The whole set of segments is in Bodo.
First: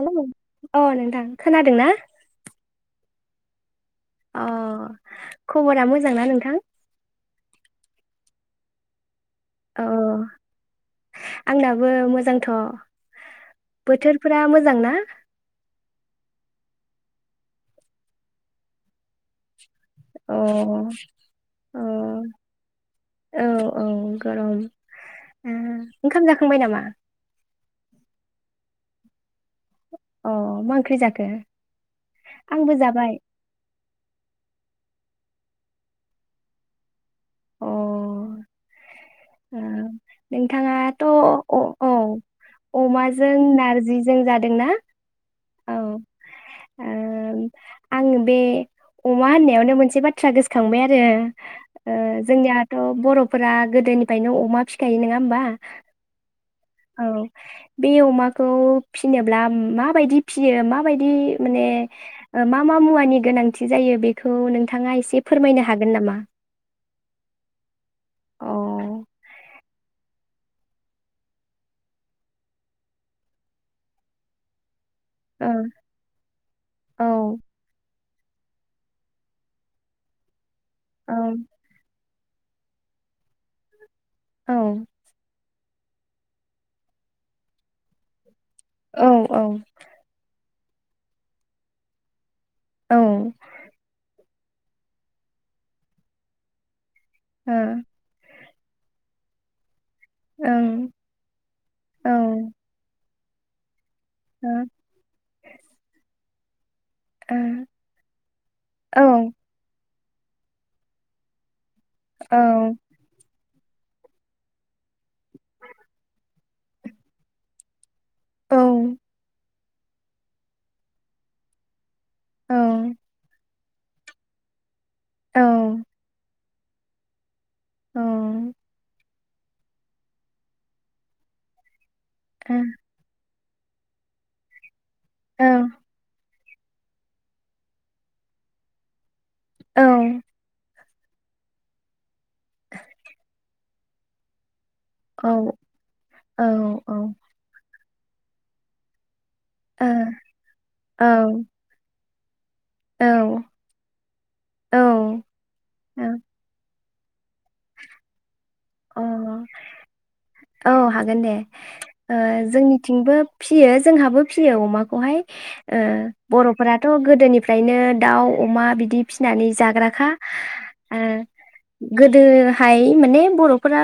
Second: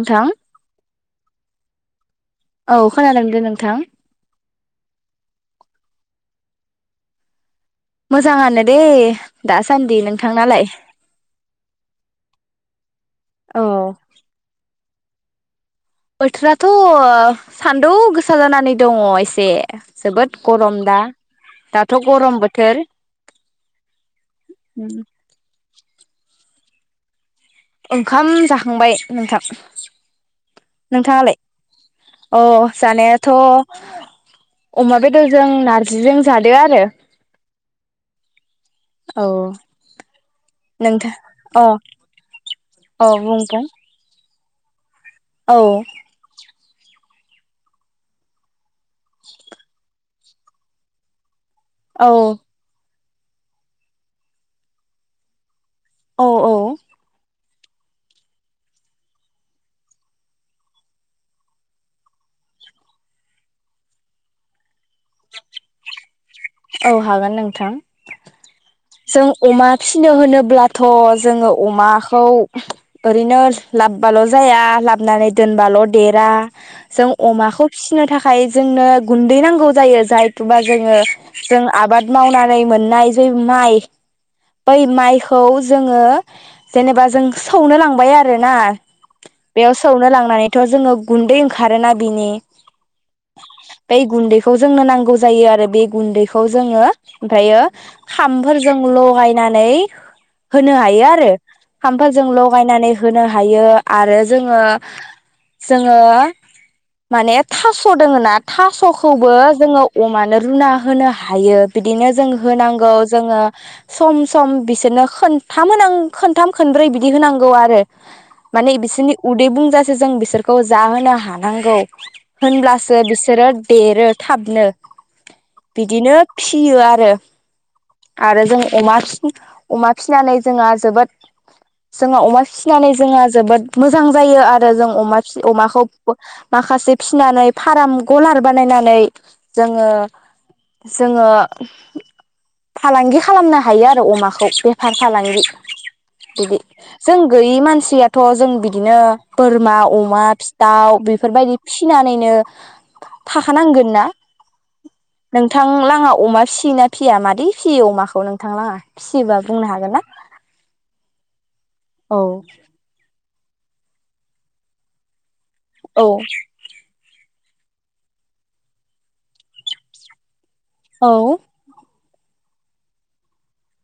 नोंथां हेल' औ नोंथां खोनादों ना? औ खोनादों दे नोंथां। अ खबरा मोजांना नोंथां? मोजाङानो दे औ दासान्दि नोंथांनालाय आंनाबो मोजांथ औ बोथोरफोरा मोजां ना? बोथोराथ ओ सान्दुं गोसा जानानै दङ एसे जोबोद अ गरम दा अ दाथ' गरम बोथोर औ औ गरम उम ओंखाम जाखांबाय नामा? ओंखाम जाखांबाय नोंथां। अ मा ओंख्रि जाखो नोंथाङालाय अ आंबो जाबाय जानायाथ अमा बेदरजों नारजिजों जादो आरो अ औ उम नोंथाङात नोंथां अ औ औ अमाजों बुं बुं नारजिजों जादो दोंना। औ ओं आङो बे अमा होननायावनो मोनसे बाथ थ्रा गोसोखांबाय आरो ओ औ जोंनियाथ बर'फोरा गोदोनिफ्रायनो अमा फिखायो नङा होमबा? औ औ। बे अमाखौ फिनोब्ला माबायदि फियो माबायदि मोने ओ मा मा मुवानि गोनांथि जायो बेखौ नोंथाङा एसे फोरमायनो हागोन नामा? औ हागोन नोंथां अ जों अमा फिसिनो होनोब्लाथ जोंङो अमाखौ ओरैनो लाबबाल जाया लाब नानै दोनबाल देरा ओ जों औ अमाखौ फिसिनो थाखाय जोंनो गुन्दै नांगौ जायो जाय थुबा जोंङो औ जों आबाद मावनानै मोननाय बै माइ औ बै माइ खौ जोंङो जेनेबा जों सौनो लांबाय आर रोना औ बेयाव सौनो लांनानै थ जोंङो गुन्दै ओंखारोना बिनि औ ओ बेै गुन्दै खौ जोंनो नांगौ जायो आरो बे गुन्दै खौ जोंङो ओमफ्रायो खाम फोरजों लगायनानै होनो हायो आरो ओं औ ओ खामफोरजों लगायनानै होनो हायो आरो जोंङो जोंङो माने थास दोङोना थासखौबो जोंङो अमानो रुना होनो हायो बिदिनो जों होनांगौ जोंङो सम सम बिसोरनो खोन्थाम होनां खोन खोन्थाम खोनब्रै बिदि होनांगौ आरो माने बिसोरनि उदै बुंजा जों बिसोरखौ जाहोनो हानांगौ औ ओ औ होनब्लासो बिसोरो देरो थाबनो बिदिनो फियो आरो आरो जों अमा फि अमा फिसिनानै जोंङा जाबोद जोङो अमा औ फिसिनानै जोङा जोबोद मोजां जायो आरो जों अमा फिसि अमाखौ बो माखासे फिसिनानै फाराम गलार बानायनानै जोङो जोङो फालांगि खालामना थायो आरो अमाखौ अ बेफार फालां बिदि औ जों गैयि मानसि [unintelligible] याथ जों बिदिनो बोरमा ओ अमा फिथाव औ बेफोरबायदि फिसिनानै बिनो औ थाखानांगोन ना औ नोंथां अ लाङा अमा फिसि फियो ना फिया मादै फियो अमाखौ नों अ औ हागोन दे औ ओ जोंनिथिंबो फियो जोंहाबो फियो अमाखौहाय ओ औ बरफोराथ गोदोनिफ्रायनो दाउ अमा बिदि फिसिनानै जाग्राखा ओ औ गोदोहाय माने बर फोरा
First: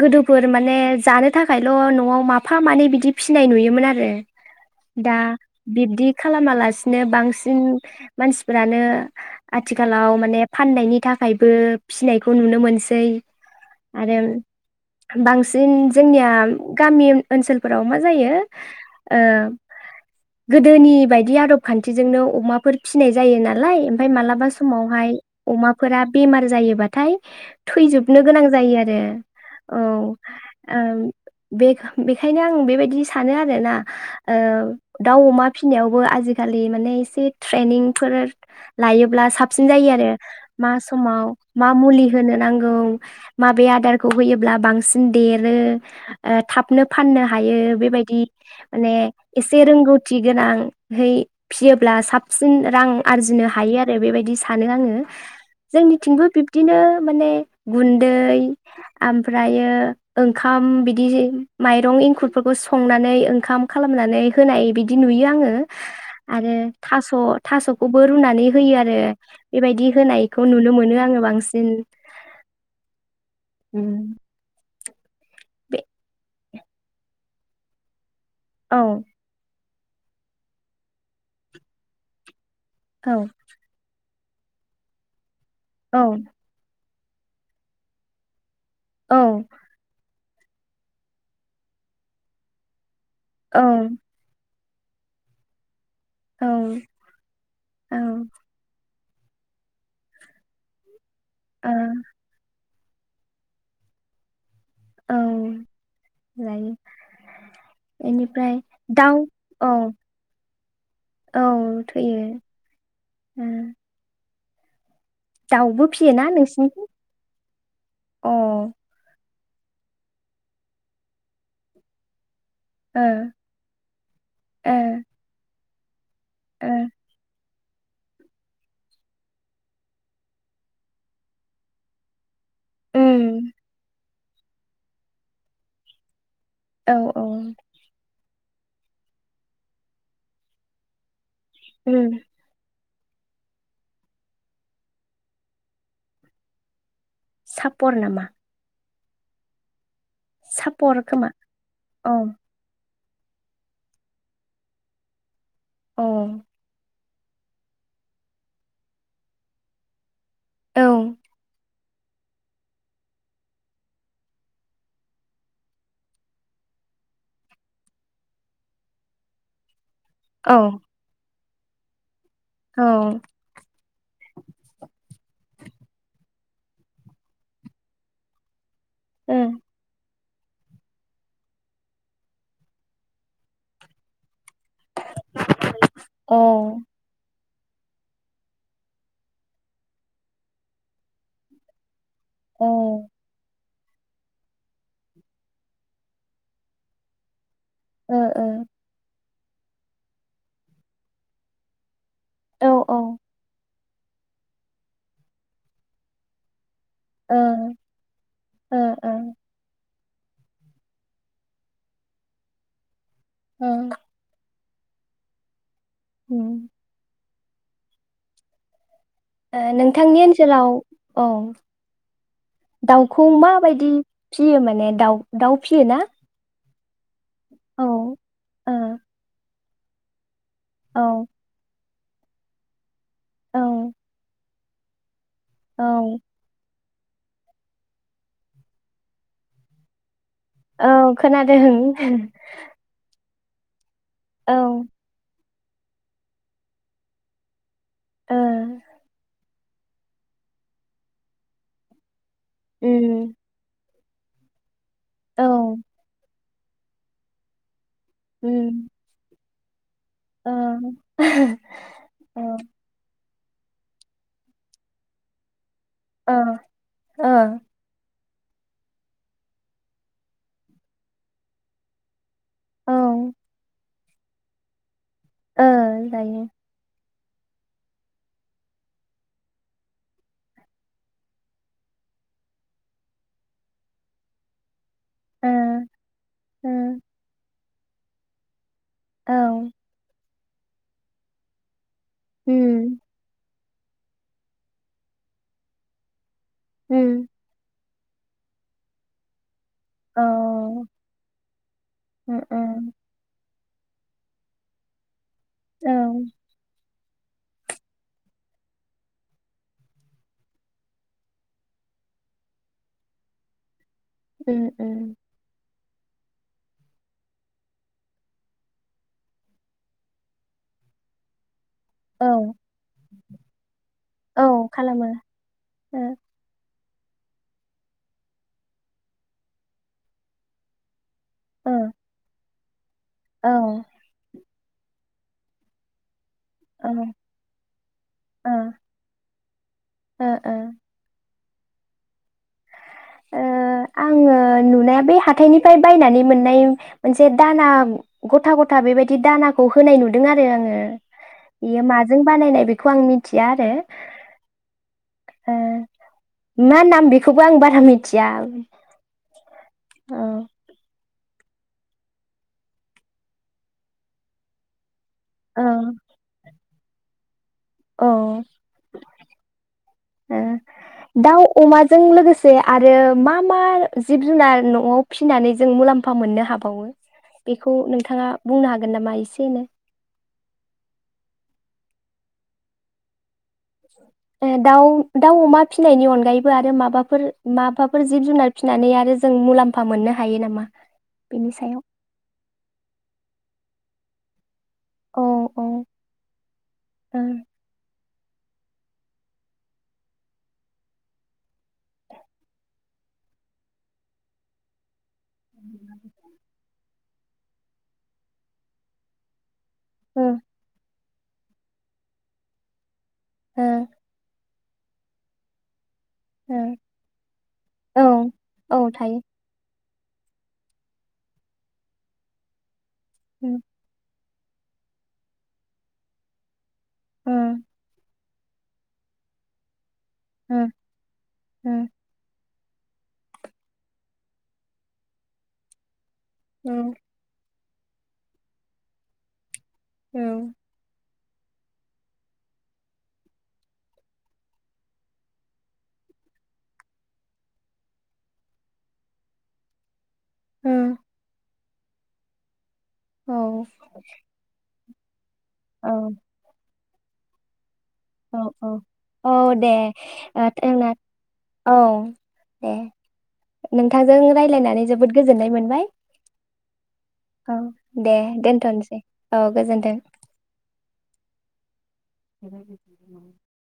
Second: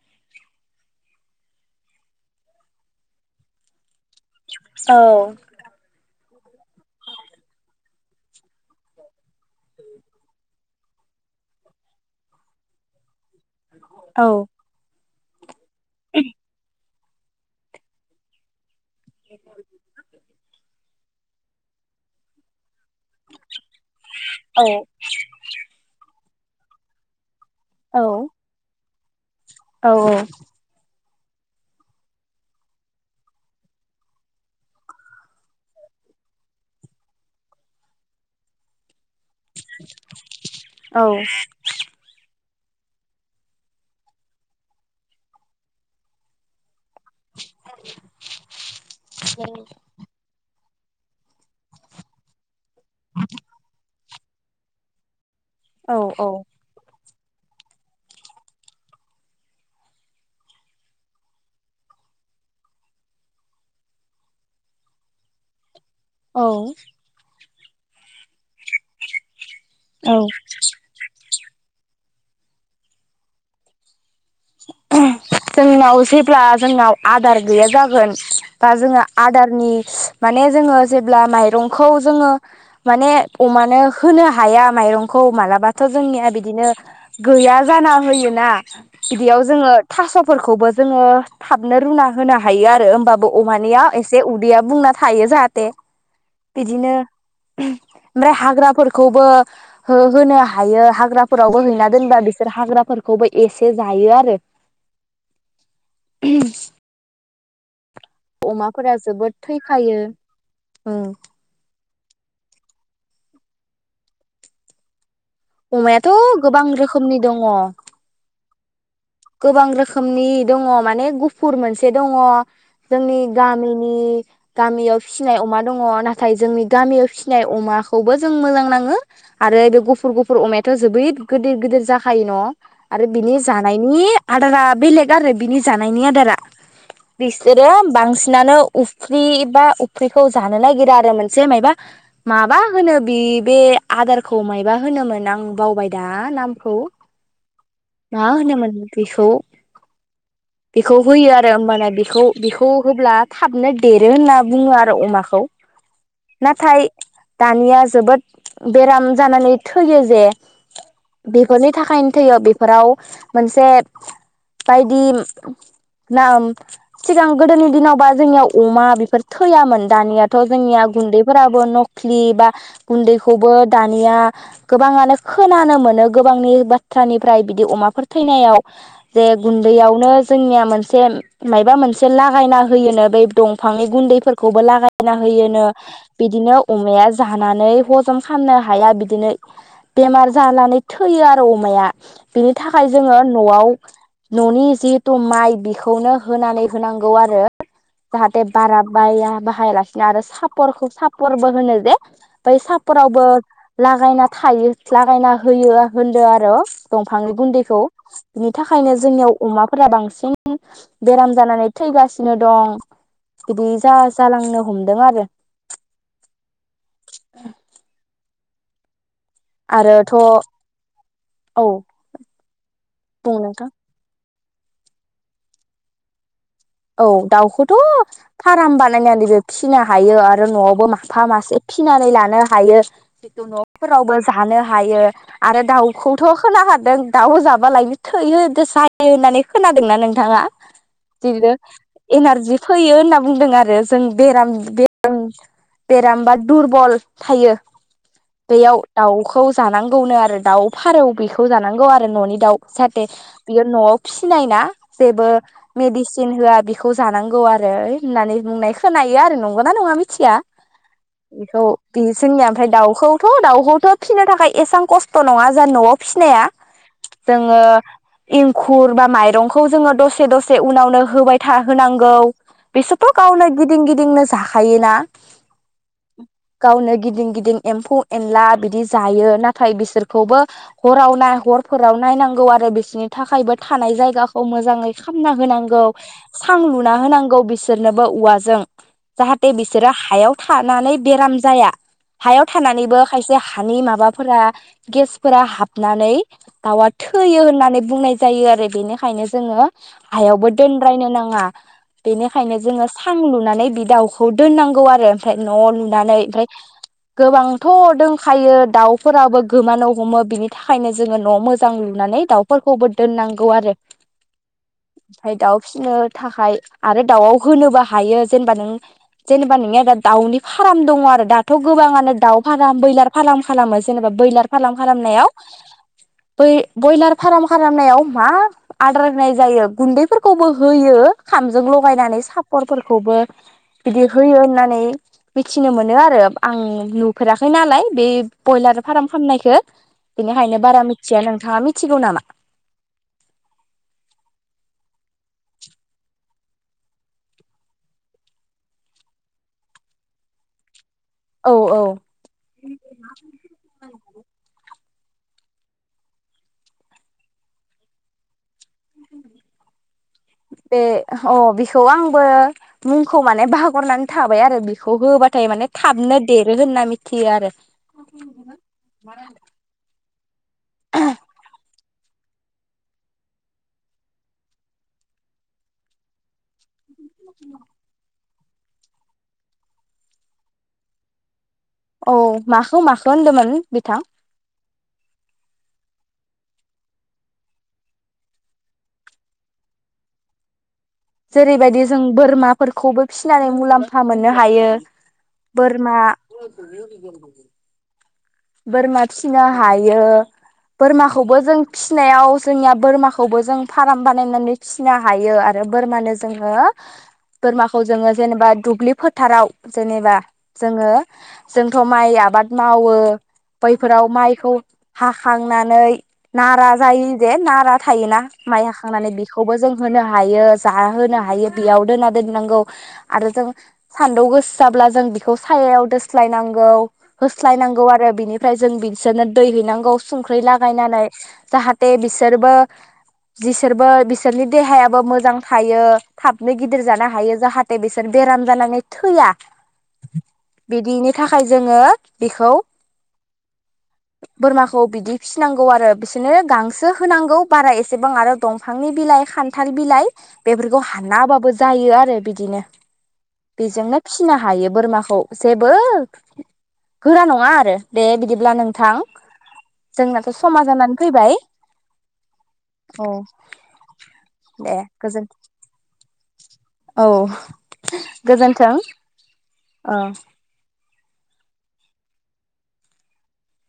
गोदोफोर माने जानो थाखायल नआव माफा मानै बिदि फिसिनाय नुयोमोन आरो दा बिबदि खालामालासिनो बांसिन मानसिफोरानो आथिखालाव माने फाननायनि थाखायबो फिसिनायखौ नुनो मोनसै आरो औ बांसिन सिन जोंनिया कामि ओनसोलफोराव मा जायो ओ गोदोनि बायदि आदब खान्थिजोंनो अमाफोर फिसिनाय जायोना? लाय ओमफ्राय मालाबा समावहाय अमाफोरा बेमार जायोबाथाय थै नो गोनां जायो आरो औ ओम। बे बेखायनो आं बेबायदि सानो आरोना दाउ अमा फिनायावबो आजिखालि माने एसे ट्रेनिंफोर लायो। ब्लाव साबसिन जायो आरो मा औ समाव मा मुलि होनो नांगौ। औ। माबे आदारखौ होयोब्ला बांसिन देरो ओ थाबनो। फाननो हायो बेबायदि माने एसे रोंगौथि गोनां। हाय फिसियोब्ला साबसिन। रां आरजिनो हायो आरो बेबायदि। सानो आङो। औ जोंनिथिंबो औ बिब्दिनो। माने। गुन्दै ओमफ्रायो ओंखाम बिदि जे माइरं इंखुरफोरखौ संनानै ओंखाम खालामनानै होनाय बिदि नुयो आङो। औ आरो थास। थासखौबो रुनानै होयो आरो। बेबायदि औ होनायखौ नुनो मोनो आङो बांसिन। ओम। [unintelligible] जेब्ला जोंनाव आदार गैया जागोन। बा औ जोङो आदारनि। माने जोङो जेब्ला माइरंखौ जोङो। माने औ अमानो। होनो हाया माइरंखौ मालाबा। बाथ औ जोंनिया बिदिनो। गैया जाना होयोना। औ बिदियाव जोङो थास। फोरखौबो जोङो थाबनो रुना होनो हायो आरो ओमबा। बो अमानानिया एसे उदैया। बुंना थायो जाहाथे। औ बिदिनो ओ ओमफ्राय हाग्राफोर। खौबो हो होनो हायो हाग्रा। फोरावबो हैना दोनबा बिसोर हाग्रा। फोरखौबो एसे। जायो आरो। औ जायो। बेनिफ्राय अमाफोरा दाउ जोबोद औ थैखायो ओं औ थैयो उम अमायाथ गोबां नोंसिनिथिं रोखोमनि दङ अ गोबां रोखोमनि दङ माने गुफुर मोनसे दङ ओ जोंनि गामिनि ओ गामियाव फिनाय अमा दङ नाथाय जोंनि ओ गामियाव फिसिनाय अमाखौबो जों मोजां नाङो आरो बे गुफुर गुफुर अमायाथ जोबोद गिदिर गिदिर जाखायो न। आरो बिनि उम जानाय नि आदारा बेलेग आरो बिनि जानायनि आदारा औ औ बिसोरो बांसि नानो उफ्रि बा उफ्रिखौ जानो नागिरा आरो मोने से माइबा उम माबा होनो बि बे आदारखौ मायबा होनोमोन आं बावबाय दा नामखौ सापर मा नामा? [unintelligible] बेखौ सापर खोमा होयो आरो होमबाना औ बेखौ बेखौ होब्ला थाबनो देरो होनना बुङो आरो अमाखौ औ नाथाय दानिया जोबोद बेराम जानानै थैयो जे औ बेखौ जे थाखायनो थैयो बेफोराव मोनसे बायदि ना सिगां गोदोनि दिनाव बा जोंनियाव अमा बेफोर थैयामोन। दानिया थ औ जोंनिया गुन्दै फोराबो नक ख्लि बा औ गुन्दैखौबो दानिया गोबाङानो खोनानो मोनो गोबांनि बाथ्रानिफ्राय बिदि अमाफोर थैनायाव जे उम गुन्दैयावनो जोंनिया मोनसे मायबा मोनसे लागायना होयोनो बै दंफांनि गुन्दैफोर खौबो लागायना होयोनो अ बिदिनो अमाया जा नानै हजम खामनो हाया बिदिनो बेमार जानानै थैयो आरो अमाया बिनि ओ था खाय जोङो न'आव न'नि जिहेथु माइ बेखौनो होनानै होनांगौ आरो औ जाहाथे औ बारा बाया बायालासिनो आरो सापरखौ सापर्टबो होनो जे बै ओ ओ सापरावबो लागायना थायो लागायना होयो होनदो आरो दंफांनि बुन्दै खौ बिनि ओ थाखायनो ओ जोंनियाव अमाफोरा बांसिन [unintelligible] बेराम जानानै थैगासिनो दं। बिदि उम जा जालांनो हमदों आरो आरो हम्म [unintelligible] आरोथ' नोंथांनि ओनसोलाव औ दाउखौ बुं नोंथां माबायदि फियो माने दाउ दाउ फियो ना? औ दाउखौथ औ ओ फाराम औ बानायनानै बेजो फिसिनो हायो आर रो न आवबो माफा मासे फिनानै लानो हायो जितु औ न'फोरावबो जानो हायो। आरो औ दाउखौथ खोला हा दों दाउ जाबालायनो थैयो दोसायो होननानै खोनादोंना नोंथाङा? औ बिदिनो खोनादों। एनारजि फैयो होनना बुंदों आरो। जों बेराम औ बेराम बेरामबा दुरबल थायो। ओ बेयाव दाउखौ जानांगौनो आरो दाउ फारौ बेखौ जानांगौ आरो ननि दाउ साथे उम बियो नआव फिनाय ना जेबो औ मेदिसि होआ बेखौ जानांगौ आरो होननानै बुंनाय उम खोनायो आरो ना गौ ना नङा मि थिया ओ बेखौ बे ओ जोंनिया ओमफ्राय दाउखौ थ दाउखौथ फिसिनो थाखाय एसां खस्थ नङा जों न'आव ओ फिनाया ओ जोङो एंखुर बा माइरंखौ जोंङो दसे दसे उनावनो होबाय थाहोनां गौ औ बिसोर थ गावनो गिदिं गि दिं नो जाखायोना ओ जायो गावनो गिदिं गिदिं एम्फौ एनला बिदि जायो नाथाय बिसोरखौबो हराव ना हर फोराव नायनांगौ आरो बिसोरनि थाखायबो थानाय जायगाखौ मोजांङै खामना ओ होनांगौ सां ओ लुना होनांगौ बिसोर सोरनोबो उवाजों औ जाहाथे बिसोरो हायाव थानानै बेराम जाया हायाव उम थानानैबो खायसे हानि माबाफोरा गेसफोरा हाबनानै दाउआ उम थैयो होननानै बुंनाय जायो आरो बेनिखायनो जोंङो औ हायावबो बो दोनद्रायनो नांङा उम बेनिखायनो जोंङो उम सां लुनानै दि दाव खौ दोननांगौ आरो फाय न औ लुनानै ओमफ्राय गोबांथ दोंखायो दाव फोराबो गोमानो हमो बिनि थाखायनो जोंङो न'मोजां लुनानै दाउफोरखौबो दोननांगौ आरो उम उम फाय दाव फिसिनो थाखाय आरो दाव आव होनोबो हायो जेनेबा नों जेनेबा नोंनिया दा दाव नि फार्म दंङ आरो दा थ गोबांङानो औ दाव फाराम बैलार फार्म खालामो जेनेबा औ बैलार फार्म खालामो खालामनायाव ओ बै बयलार फार्म खालामनायाव मा आदार होनाय जायो गुन्दैफोर खौबो होयो खामजों ओ लगायनानै साफ खर फोर खौबो औ ओ बिदि होयो होननान नायै मिथिनो मोनो आरो आं नुफेराखै नालाय बे ओ बयलार फार्म खालामाननायखौ ओ बेनिखायनो बारा मिथिया नों थांङा मिथिगौ नामा? ओ आंङो नुनाया बे हाथथायनिफ्राय बायनानै मोननाय मोनसे दाना गथा-गथा बेबायदि दानाखौ होनाय नुदों आरो आंङो। औ औ बेयो माजों बानायनाय बेखौ आं मिथिया आरो ओ मा नाम बेखौबो आं बारा मिथ थिया [inaudible] बे अ बेखौ आंबो मुंखौ माने बगरनानै थाबाय आरो बेखौ खौ होबाथाय औ माने थाबनो देरो होनना मिथि थियो आरो [inaudible] औ दाउ अमा। जों लोगोसे आरो मा मा जिब जुनार न'आव फिसिनानै जों मुलाम्फा मोननो हाबावो। बेखौ नोंथाङा। बुंनो हागोन नामा एसेनो। औ माखौ माखौ होनदोंमोन। बिथां? [unintelligible] दाउ दाउ अमा फिसिनायनि अनगायैबो आरो माबाफोर माबाफोर जिब जुनार फिसिनानै आरो जों मुलाम्फा मोननो हायो नामा। बेनि सायाव जेरैबायदि जों बोरमाफोरखौबो फिसिनानै मुलाम्फ फा मोननो हायो। औ औ बोरमा। ओ बोरमा फिसिनो हायो बोरमाखौबो जों फिनायाव जोंनिया बोरमाखौबो जों फार्म बानायनानै फिनो हायो। हायो आरो बोरमानो जोङो। बोरमाखौ जोङो जेनेबा दुब्लि फोथाराव। जेनेबा ओ जोङो। जोंथ माइ आबाद मावो। ओ बैफोराव माइखौ। हाखांनानै। नारा जायो दे नारा औ थायोना माइ औ हाखांनानै थायो बेखौबो जों। होनो हायो जा होनो हायो बेयाव दोना दोननांगौ। आरो जों औ सानदौ गोसा। जाब्ला जों बिखौ सायायाव दोस्लायनांगौ। औ होस्लायनांगौ आरो। बिनिफ्राय जों बिसोरनो दै हैनांगौ। संख्रि लागायनानै जाहाथे बिसोरबो। बिसोरबो बिसोरनि देहायाबो मोजां थायो। थाबनो औ गिदिर जानो हायो जाहाथे। बिसोर बेराम जानानै थैया। औ बिदिनि थाखाय जोङो बेखौ बोरमाखौ बिदि फिसिनांगौ आरो बिसोरनो गांसो होनांगौ बारा एसेबां आरो दंफांनि बिलाइ खान्थाल बिलाइ बेफोरखौ हानाबाबो जायो आरो बिदिनो औ बेजोंनो फिसिनो हायो बोरमा जेबो औ गोरा नङा आरो दे औ बिदिब्ला औ नोंथां औ दे जोंनाथ' समा जानानै फैबाय [unintelligible] औ दे औ नोंथांजों दे राय्लायनानै जोबोद गोजोन गोजोननाय मोनबाय औ औ दे गोजोन्थों दोनथनसै औ गोजोन्थों औ [inaudible]